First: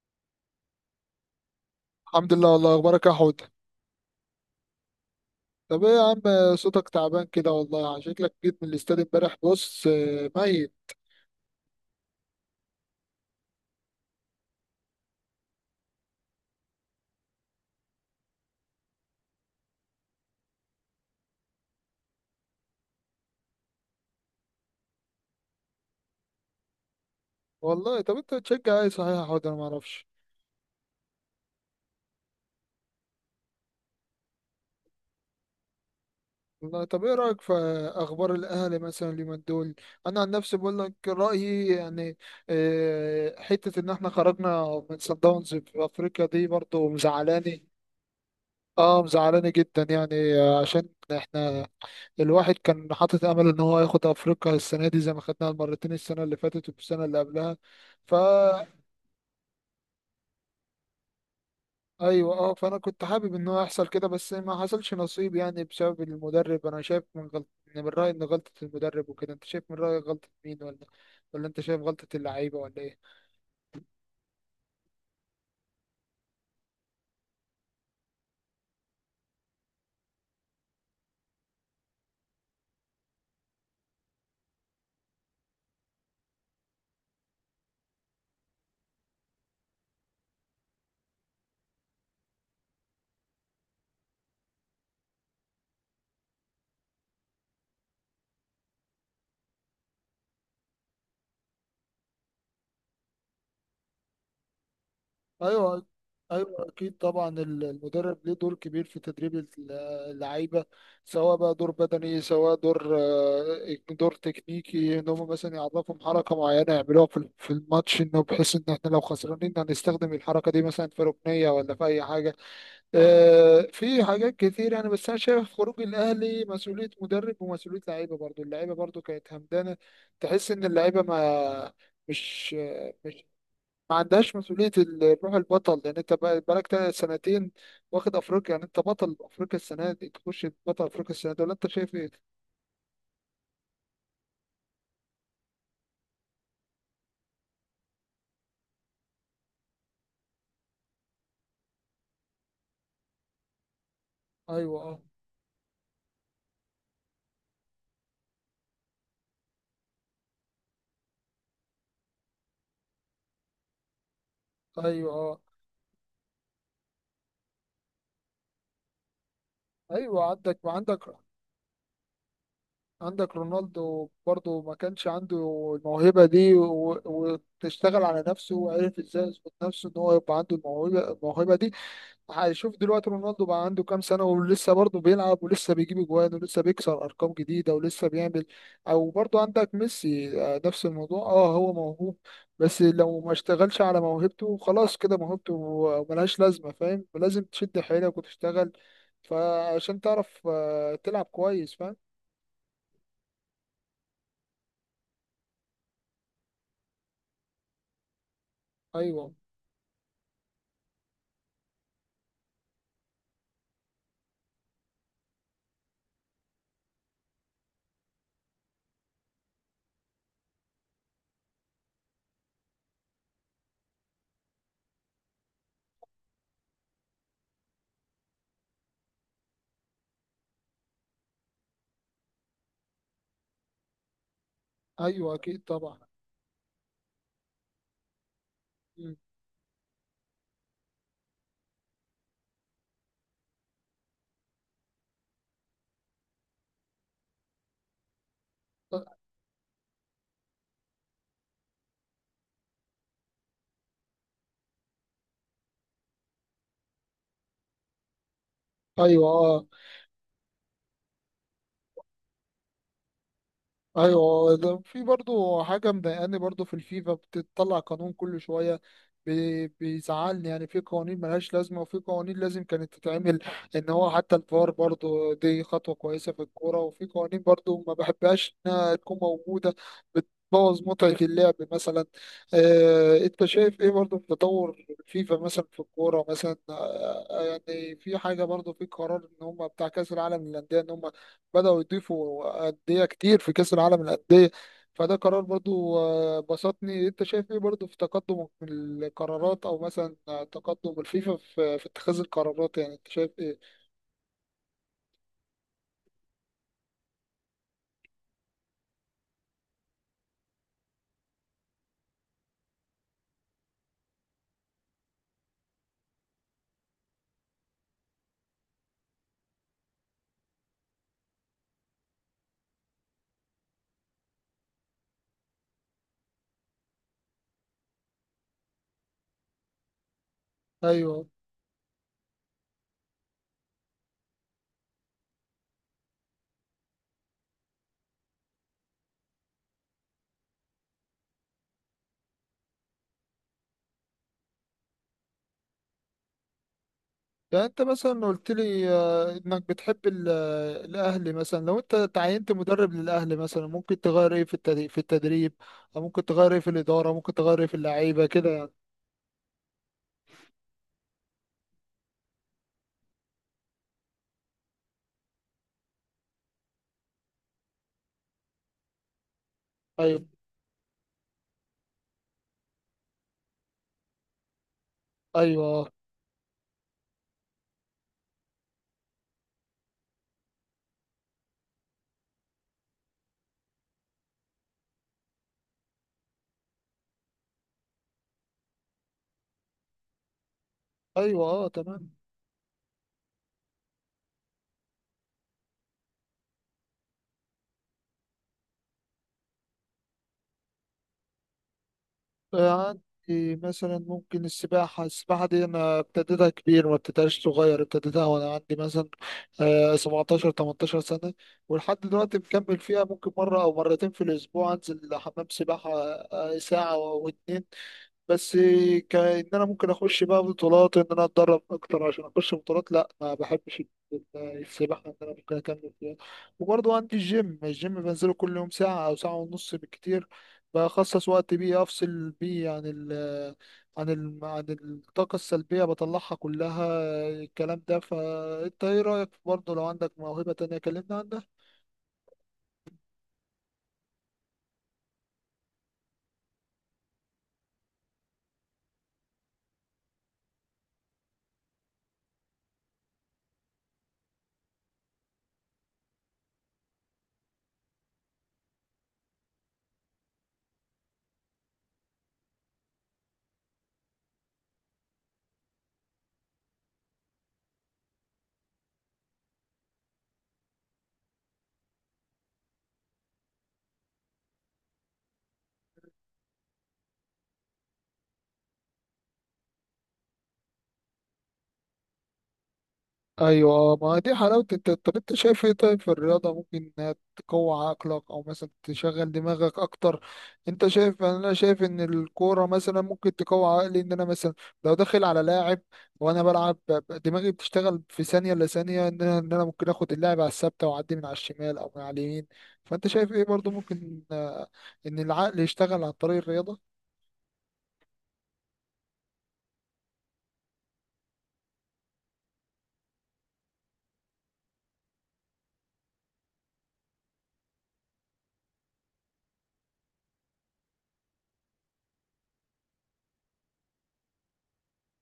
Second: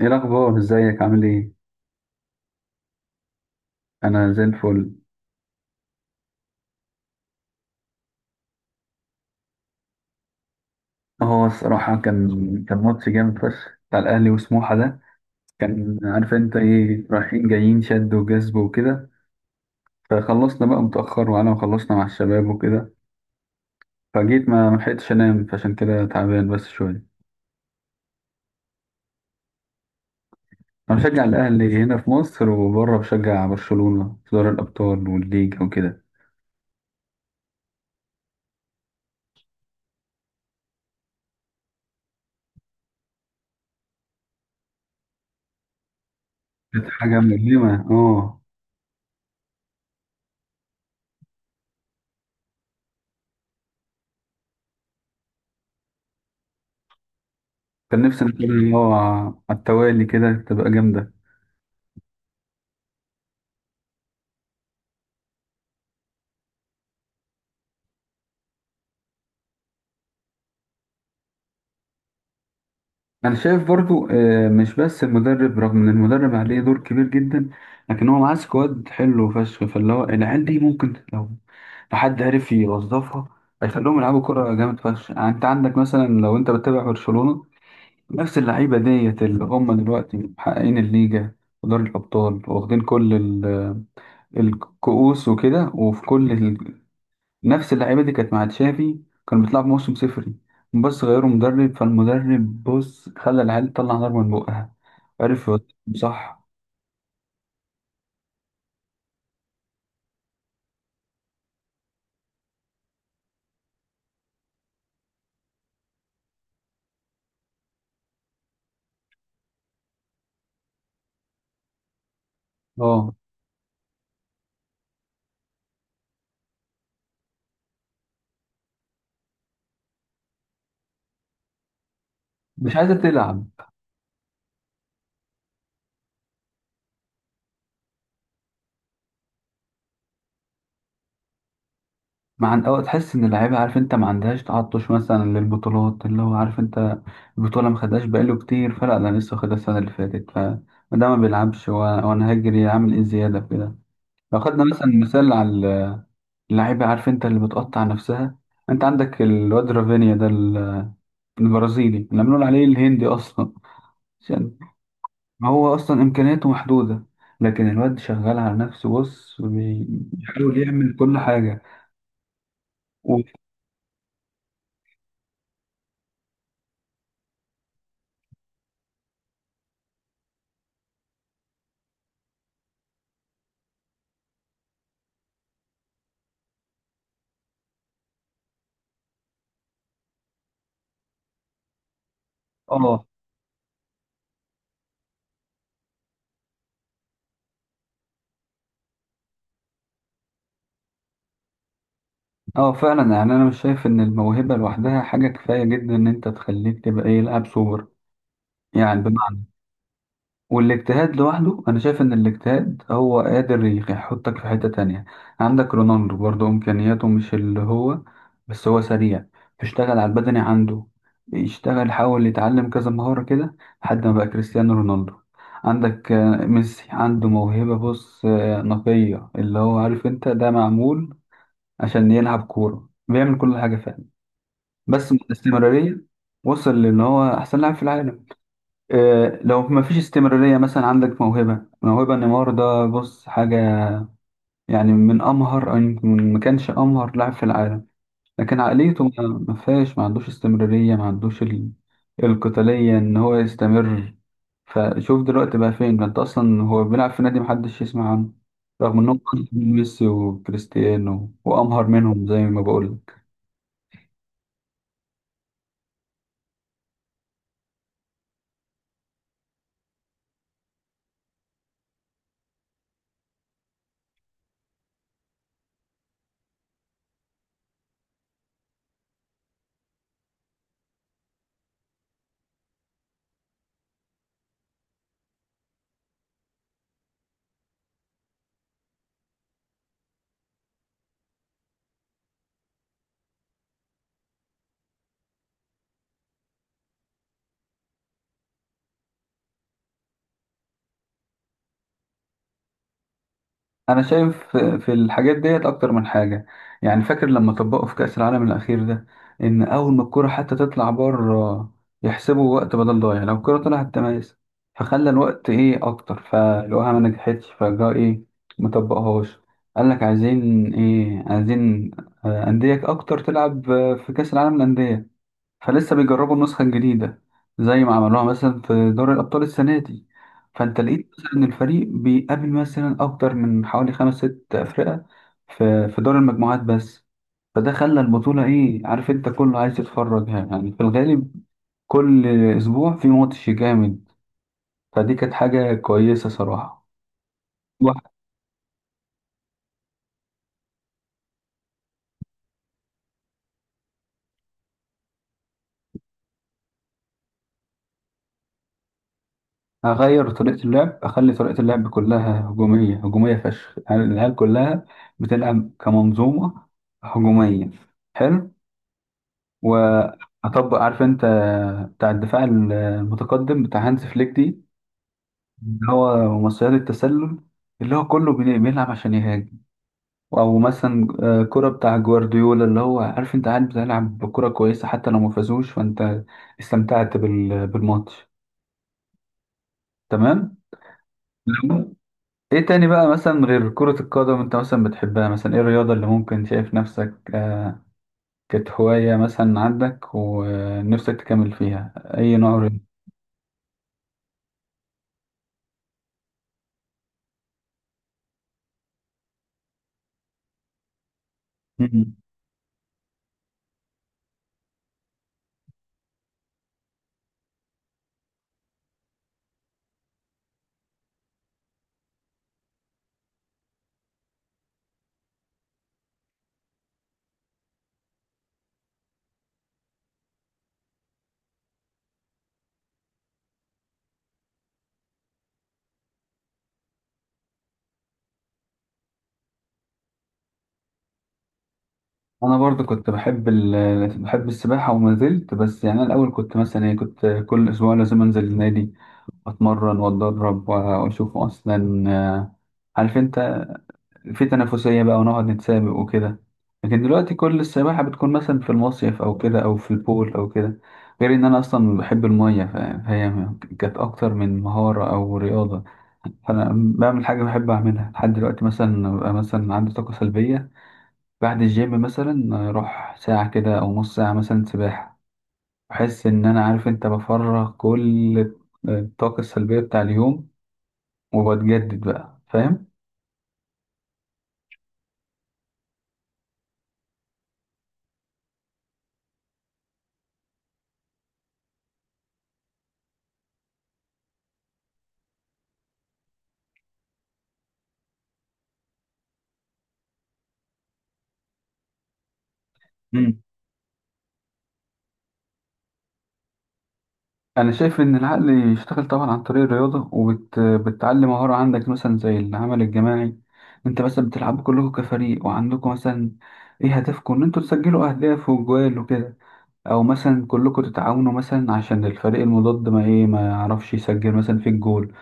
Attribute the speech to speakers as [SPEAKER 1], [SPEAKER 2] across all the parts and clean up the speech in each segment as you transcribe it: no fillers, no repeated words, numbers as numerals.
[SPEAKER 1] ايه الاخبار؟ ازيك؟ عامل ايه؟
[SPEAKER 2] الحمد لله، والله. اخبارك يا حوت؟
[SPEAKER 1] انا زي الفل.
[SPEAKER 2] طب ايه يا عم؟ صوتك تعبان كده والله، يعني شكلك جيت من الاستاد امبارح. بص، ميت.
[SPEAKER 1] هو الصراحه كان ماتش جامد فشخ بتاع الاهلي وسموحه ده، كان عارف انت ايه، رايحين جايين، شد وجذب وكده. فخلصنا بقى متاخر، وانا وخلصنا مع الشباب وكده، فجيت ما لحقتش انام، فعشان كده تعبان بس شويه.
[SPEAKER 2] والله، طب انت بتشجع ايه صحيح يا حوت؟ انا ما اعرفش.
[SPEAKER 1] انا بشجع الاهلي هنا في مصر، وبره بشجع برشلونه في دوري الابطال والليج وكده.
[SPEAKER 2] والله، طب ايه رايك في اخبار الاهلي مثلا اليومين دول؟ انا عن نفسي بقول لك رايي يعني. حته ان احنا خرجنا من صن داونز في افريقيا دي
[SPEAKER 1] كانت
[SPEAKER 2] برضه
[SPEAKER 1] حاجه
[SPEAKER 2] مزعلاني.
[SPEAKER 1] ملهمه، اه.
[SPEAKER 2] اه، مزعلاني جدا يعني. عشان احنا، الواحد كان حاطط امل ان هو ياخد افريقيا السنه دي زي ما خدناها مرتين السنه اللي فاتت والسنه اللي قبلها.
[SPEAKER 1] كان نفسي ان
[SPEAKER 2] فا
[SPEAKER 1] كده، اه، على التوالي كده تبقى جامده.
[SPEAKER 2] ايوه اه، فانا كنت حابب ان هو يحصل كده، بس ما حصلش نصيب يعني بسبب المدرب. انا شايف من غلط، من رايي ان غلطه المدرب وكده. انت شايف من رايك غلطه مين؟ ولا انت شايف غلطه اللعيبه؟ ولا ايه؟
[SPEAKER 1] انا شايف برضو مش بس المدرب، رغم ان المدرب عليه دور كبير جدا، لكن هو معاه سكواد حلو فشخ، فاللي هو العيال دي ممكن لو حد عرف يوظفها هيخليهم يلعبوا كرة جامد فشخ. يعني انت عندك مثلا، لو انت بتتابع برشلونة، نفس اللعيبة ديت اللي هم دلوقتي محققين الليجا ودوري الأبطال، واخدين كل الكؤوس وكده، وفي نفس اللعيبه دي كانت مع تشافي كانوا بيطلعوا بموسم صفري، بس غيروا مدرب، فالمدرب بص خلى العيال تطلع نار من بقها، عرف يوظفهم،
[SPEAKER 2] ايوه،
[SPEAKER 1] صح.
[SPEAKER 2] ايوه اكيد طبعا. المدرب ليه دور كبير في تدريب اللعيبه، سواء بقى دور بدني، سواء دور تكنيكي، ان هم مثلا يعرفهم حركه معينه يعملوها في الماتش، انه بحيث ان احنا لو خسرانين هنستخدم الحركه دي مثلا في ركنيه ولا في اي حاجه.
[SPEAKER 1] اه،
[SPEAKER 2] في حاجات كتير يعني. بس انا شايف خروج الاهلي مسؤوليه مدرب ومسؤوليه لعيبه برضو، اللعيبه برضو كانت همدانه. تحس ان اللعيبه مش
[SPEAKER 1] مش عايزه تلعب.
[SPEAKER 2] ما عندهاش مسؤولية روح البطل، لأن أنت بقالك سنتين واخد أفريقيا. يعني أنت بطل أفريقيا السنة دي، تخش بطل أفريقيا السنة دي؟ ولا أنت شايف إيه؟
[SPEAKER 1] مع أو تحس ان اللعيبه، عارف انت، ما عندهاش تعطش مثلا للبطولات، اللي هو عارف انت البطوله ما خدهاش بقاله كتير، فلا انا لسه خدها السنه اللي فاتت، فما ده ما بيلعبش، وانا هجري اعمل ايه زياده في كده. لو خدنا
[SPEAKER 2] أيوه
[SPEAKER 1] مثلا
[SPEAKER 2] أه.
[SPEAKER 1] مثال على اللعيبه، عارف انت، اللي بتقطع نفسها، انت عندك الواد رافينيا ده البرازيلي، نعملون عليه الهندي اصلا، عشان
[SPEAKER 2] أيوه أه.
[SPEAKER 1] هو اصلا امكانياته محدوده، لكن الواد شغال على نفسه، بص،
[SPEAKER 2] أيوه.
[SPEAKER 1] بيحاول يعمل كل حاجه. و...
[SPEAKER 2] عندك رونالدو برضه ما كانش عنده الموهبة دي، و- وتشتغل على نفسه وعرف إزاي يظبط نفسه إن هو يبقى عنده الموهبة دي. هشوف دلوقتي رونالدو بقى عنده كام سنة ولسه برضه بيلعب، ولسه بيجيب اجوان، ولسه بيكسر ارقام جديدة، ولسه بيعمل. او برضه عندك ميسي، نفس الموضوع. اه هو موهوب، بس
[SPEAKER 1] اه،
[SPEAKER 2] لو ما اشتغلش على موهبته خلاص كده موهبته ملهاش لازمة. فاهم؟ لازم تشد حيلك وتشتغل فعشان تعرف تلعب كويس. فاهم؟
[SPEAKER 1] اه، فعلا. يعني انا مش شايف ان الموهبه لوحدها حاجه كفايه جدا ان انت تخليك تبقى ايه، لاعب سوبر، يعني،
[SPEAKER 2] ايوه،
[SPEAKER 1] بمعنى، والاجتهاد لوحده انا شايف ان الاجتهاد هو قادر يحطك في حتة تانية. عندك رونالدو برضه امكانياته مش اللي هو، بس هو سريع، بيشتغل على البدني عنده، يشتغل، حاول يتعلم كذا مهارة كده لحد ما بقى كريستيانو رونالدو. عندك ميسي عنده موهبة، بص، نقية، اللي هو عارف انت ده معمول عشان يلعب كورة، بيعمل كل حاجة فعلا، بس من
[SPEAKER 2] ايوه اكيد طبعا.
[SPEAKER 1] الاستمرارية وصل لان هو احسن لاعب في العالم.
[SPEAKER 2] مم.
[SPEAKER 1] لو ما فيش استمرارية، مثلا عندك موهبة نيمار ده، بص، حاجة يعني من أمهر، أو يمكن ما كانش أمهر لاعب في العالم، لكن عقليته ما فيهاش، ما عندوش استمرارية، ما عندوش القتالية إن هو يستمر. فشوف دلوقتي بقى فين ده، أنت أصلا هو بيلعب في نادي محدش يسمع عنه، رغم إنهم
[SPEAKER 2] ايوه
[SPEAKER 1] أكتر
[SPEAKER 2] اه.
[SPEAKER 1] من ميسي وكريستيانو وأمهر منهم، زي ما بقول.
[SPEAKER 2] ايوه، ده في برضو حاجه مضايقاني برضو، في الفيفا بتطلع قانون كل شويه. بيزعلني يعني، في قوانين ملهاش لازمه، وفي قوانين لازم كانت تتعمل. ان هو حتى الفار برضو دي خطوه كويسه في الكوره، وفي قوانين برضو ما بحبهاش انها تكون موجوده، بتبوظ متعه اللعب مثلا. انت شايف ايه برضو في تطور الفيفا مثلا في الكوره مثلا؟ يعني في حاجه برضو في قرار ان هم بتاع كاس العالم للانديه، ان هم بدأوا يضيفوا أندية كتير في كأس العالم للأندية. فده قرار برضو بسطني. انت شايف ايه برضو في تقدم القرارات، او مثلا تقدم الفيفا في اتخاذ القرارات؟ يعني انت شايف ايه؟
[SPEAKER 1] انا شايف في الحاجات ديت اكتر من حاجه. يعني فاكر لما طبقوا في كاس العالم الاخير ده، ان اول ما الكره حتى تطلع بره يحسبوا وقت بدل ضايع، لو الكره طلعت تميز، فخلى الوقت ايه، اكتر، فلقوها ما نجحتش، فجاء ايه، ما طبقهاش. قال لك عايزين ايه، عايزين انديه اكتر تلعب في كاس العالم للانديه، فلسه بيجربوا النسخة الجديدة زي ما عملوها مثلا في دوري الأبطال السنة دي. فأنت لقيت
[SPEAKER 2] ايوه.
[SPEAKER 1] مثلا إن الفريق بيقابل مثلا أكتر من حوالي خمس ست أفرقة في دور المجموعات بس، فده خلى البطولة إيه، عارف أنت، كله عايز يتفرج. يعني يعني في الغالب كل أسبوع في ماتش جامد، فدي كانت حاجة كويسة صراحة.
[SPEAKER 2] يعني انت
[SPEAKER 1] واحد،
[SPEAKER 2] مثلا قلت لي انك بتحب الاهلي مثلا. لو انت تعينت مدرب للاهلي مثلا، ممكن تغير ايه في التدريب، او ممكن تغير ايه في الاداره، ممكن تغير ايه في اللعيبه كده يعني؟
[SPEAKER 1] هغير طريقة اللعب، أخلي طريقة اللعب كلها هجومية هجومية فشخ، يعني العيال كلها بتلعب كمنظومة هجومية، حلو،
[SPEAKER 2] ايوه.
[SPEAKER 1] وهطبق، عارف انت، بتاع الدفاع المتقدم بتاع هانز فليك دي،
[SPEAKER 2] ايوه.
[SPEAKER 1] اللي هو مصيدة التسلل، اللي هو كله بيلعب عشان يهاجم. او مثلا كرة بتاع جوارديولا، اللي هو عارف انت قاعد بتلعب بكرة كويسة، حتى لو ما فازوش فانت استمتعت بالماتش، تمام.
[SPEAKER 2] ايوه اه
[SPEAKER 1] لو-
[SPEAKER 2] تمام.
[SPEAKER 1] ايه تاني بقى مثلا غير كرة القدم انت مثلا بتحبها، مثلا ايه الرياضة اللي ممكن شايف نفسك، كانت هواية مثلا عندك ونفسك تكمل فيها، اي نوع
[SPEAKER 2] عندي مثلا ممكن السباحة دي أنا ابتديتها كبير، ما ابتديتهاش صغير. ابتديتها وأنا عندي مثلا 17 18 سنة، ولحد
[SPEAKER 1] رياضة؟
[SPEAKER 2] دلوقتي مكمل فيها. ممكن مرة أو مرتين في الأسبوع أنزل حمام سباحة ساعة واتنين بس. كأن انا ممكن اخش بقى بطولات، ان انا اتدرب اكتر عشان اخش بطولات، لا ما بحبش السباحه ان انا ممكن اكمل فيها. وبرضه عندي الجيم بنزله كل يوم ساعه او ساعه ونص بالكتير، بخصص وقت بيه افصل بيه عن ال، عن الطاقه السلبيه بطلعها كلها. الكلام ده، فانت ايه رايك برضه لو عندك موهبه تانية؟ كلمنا عنها.
[SPEAKER 1] انا برضه كنت بحب بحب السباحه وما زلت، بس يعني انا الاول كنت مثلا ايه، كنت كل اسبوع لازم انزل النادي، اتمرن واتدرب، واشوف اصلا، عارف انت، في تنافسيه بقى، ونقعد نتسابق وكده. لكن دلوقتي كل السباحه بتكون مثلا في المصيف او كده، او في البول او كده. غير ان انا اصلا بحب الميه، فهي كانت اكتر من مهاره او رياضه، فانا بعمل حاجه بحب اعملها لحد دلوقتي. مثلا ببقى مثلا عندي طاقه سلبيه بعد الجيم، مثلا اروح ساعة كده او نص ساعة مثلا سباحة، بحس ان انا، عارف انت، بفرغ كل الطاقة السلبية بتاع اليوم، وبتجدد بقى، فاهم.
[SPEAKER 2] ايوه، ما دي حلاوه. طب انت شايف ايه طيب في الرياضه، ممكن انها تقوي عقلك او مثلا تشغل دماغك اكتر؟ انت شايف؟ انا شايف ان الكوره مثلا ممكن تقوي عقلي، ان انا مثلا لو داخل على لاعب وانا بلعب، دماغي بتشتغل في ثانيه الا ثانيه، ان انا ممكن اخد اللاعب على الثابته واعدي من على الشمال او من على اليمين. فانت شايف
[SPEAKER 1] مم.
[SPEAKER 2] ايه برضو؟ ممكن ان العقل يشتغل عن طريق الرياضه؟
[SPEAKER 1] انا شايف ان العقل يشتغل طبعا عن طريق الرياضة، وبتعلم مهارة عندك مثلا زي العمل الجماعي. انت مثلا بتلعبوا كلكم كفريق، وعندكم مثلا ايه، هدفكم ان انتوا تسجلوا اهداف وجوال وكده، او مثلا كلكم تتعاونوا مثلا عشان الفريق المضاد ما يعرفش يسجل مثلا في الجول،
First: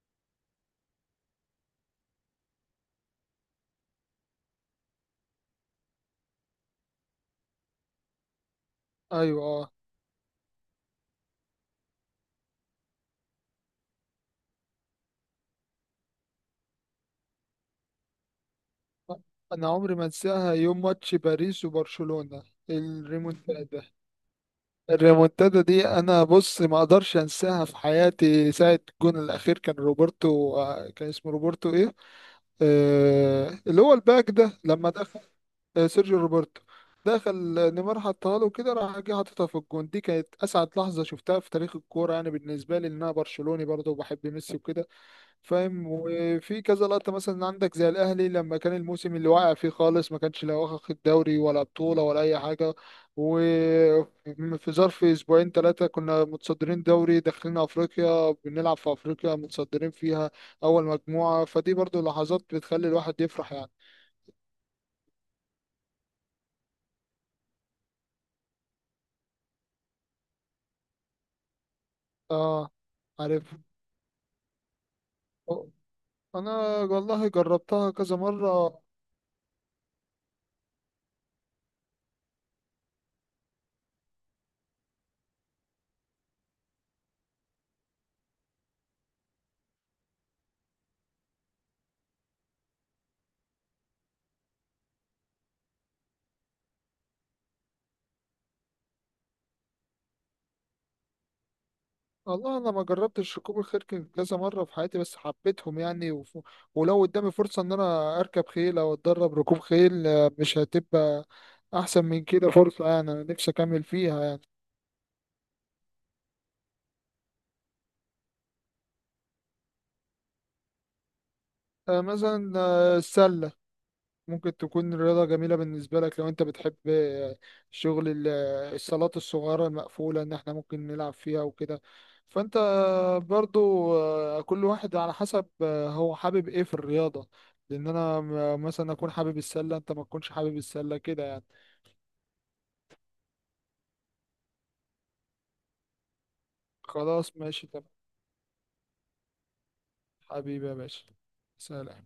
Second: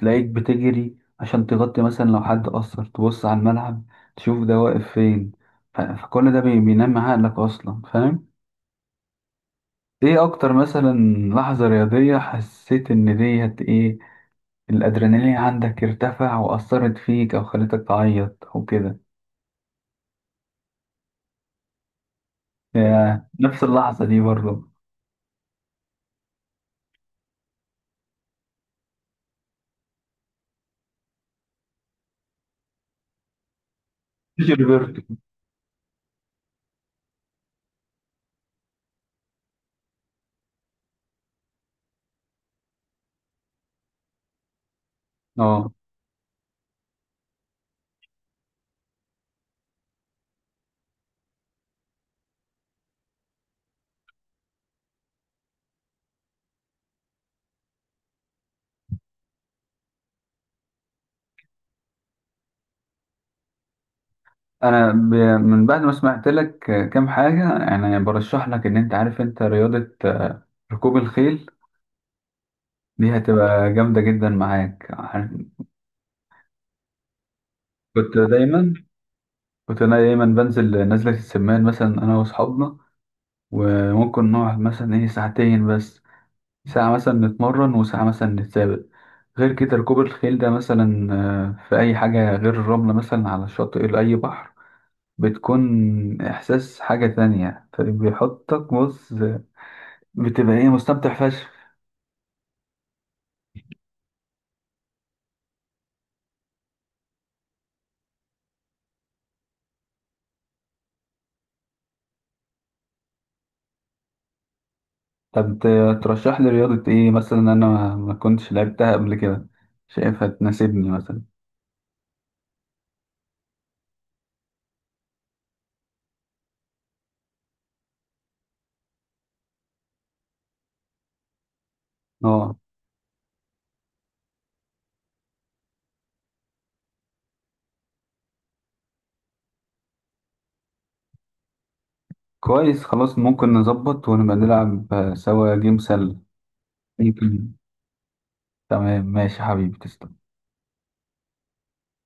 [SPEAKER 1] تلاقيك بتجري عشان تغطي مثلا لو حد قصر، تبص على الملعب، تشوف ده واقف فين، فكل ده بينمي عقلك اصلا، فاهم.
[SPEAKER 2] ايوه.
[SPEAKER 1] ايه اكتر مثلا لحظة رياضية حسيت ان ديت ايه، الادرينالين عندك ارتفع واثرت فيك او خلتك تعيط او كده؟
[SPEAKER 2] انا عمري ما انساها، يوم ماتش باريس وبرشلونه،
[SPEAKER 1] يا نفس
[SPEAKER 2] الريمونتادا.
[SPEAKER 1] اللحظة دي برضه.
[SPEAKER 2] الريمونتادا دي، انا بص ما اقدرش انساها في حياتي. ساعه الجون الاخير، كان روبرتو، كان اسمه روبرتو ايه، آه اللي هو الباك ده لما
[SPEAKER 1] جيلبرتو.
[SPEAKER 2] دخل، آه سيرجيو روبرتو. دخل، نيمار حطها له كده، راح جه حاططها في الجون. دي كانت اسعد لحظه شفتها في تاريخ الكوره يعني، بالنسبه لي ان انا برشلوني برضه وبحب ميسي وكده.
[SPEAKER 1] اه.
[SPEAKER 2] فاهم؟ وفي كذا لقطة مثلا عندك، زي الأهلي لما كان الموسم اللي واقع فيه خالص، ما كانش لا واخد دوري ولا بطولة ولا أي حاجة، وفي ظرف أسبوعين ثلاثة كنا متصدرين دوري، داخلين أفريقيا بنلعب في أفريقيا متصدرين فيها أول مجموعة. فدي برضو لحظات بتخلي الواحد يفرح يعني.
[SPEAKER 1] انا ب... من بعد ما سمعت لك كام حاجه، يعني برشح لك ان انت، عارف انت، رياضه ركوب الخيل،
[SPEAKER 2] آه
[SPEAKER 1] دي
[SPEAKER 2] عارف.
[SPEAKER 1] هتبقى جامده جدا معاك،
[SPEAKER 2] أنا والله جربتها كذا
[SPEAKER 1] كنت دايما
[SPEAKER 2] مرة.
[SPEAKER 1] كنت انا دايما بنزل نزله السمان، مثلا انا واصحابنا، وممكن نقعد مثلا ايه ساعتين بس، ساعه مثلا نتمرن وساعه مثلا نتسابق. غير كده ركوب الخيل ده مثلا في اي حاجه، غير الرمله مثلا على الشاطئ لاي بحر، بتكون احساس حاجه تانية، فبيحطك بص، بتبقى ايه، مستمتع فشخ.
[SPEAKER 2] والله انا ما جربتش ركوب الخيل كذا مره في حياتي، بس حبيتهم يعني. ولو قدامي فرصه ان انا اركب خيل او اتدرب ركوب خيل، مش هتبقى احسن من كده فرصه يعني. انا نفسي اكمل فيها يعني.
[SPEAKER 1] طب ترشح لي رياضة ايه مثلا انا ما كنتش لعبتها قبل كده، شايفها تناسبني مثلا؟
[SPEAKER 2] مثلا السله ممكن تكون رياضة جميلة بالنسبة لك، لو انت بتحب شغل الصالات الصغيرة المقفولة، ان احنا ممكن نلعب فيها وكده.
[SPEAKER 1] اه،
[SPEAKER 2] فانت برضو، كل واحد على حسب هو حابب ايه في الرياضة. لان انا مثلا اكون حابب السلة، انت ما تكونش حابب السلة كده يعني.
[SPEAKER 1] كويس، خلاص، ممكن نظبط ونبقى نلعب سوا جيم سله،
[SPEAKER 2] خلاص،
[SPEAKER 1] ممكن.
[SPEAKER 2] ماشي تمام.
[SPEAKER 1] تمام، ماشي حبيبي، تسلم.
[SPEAKER 2] حبيبي يا باشا، سلام.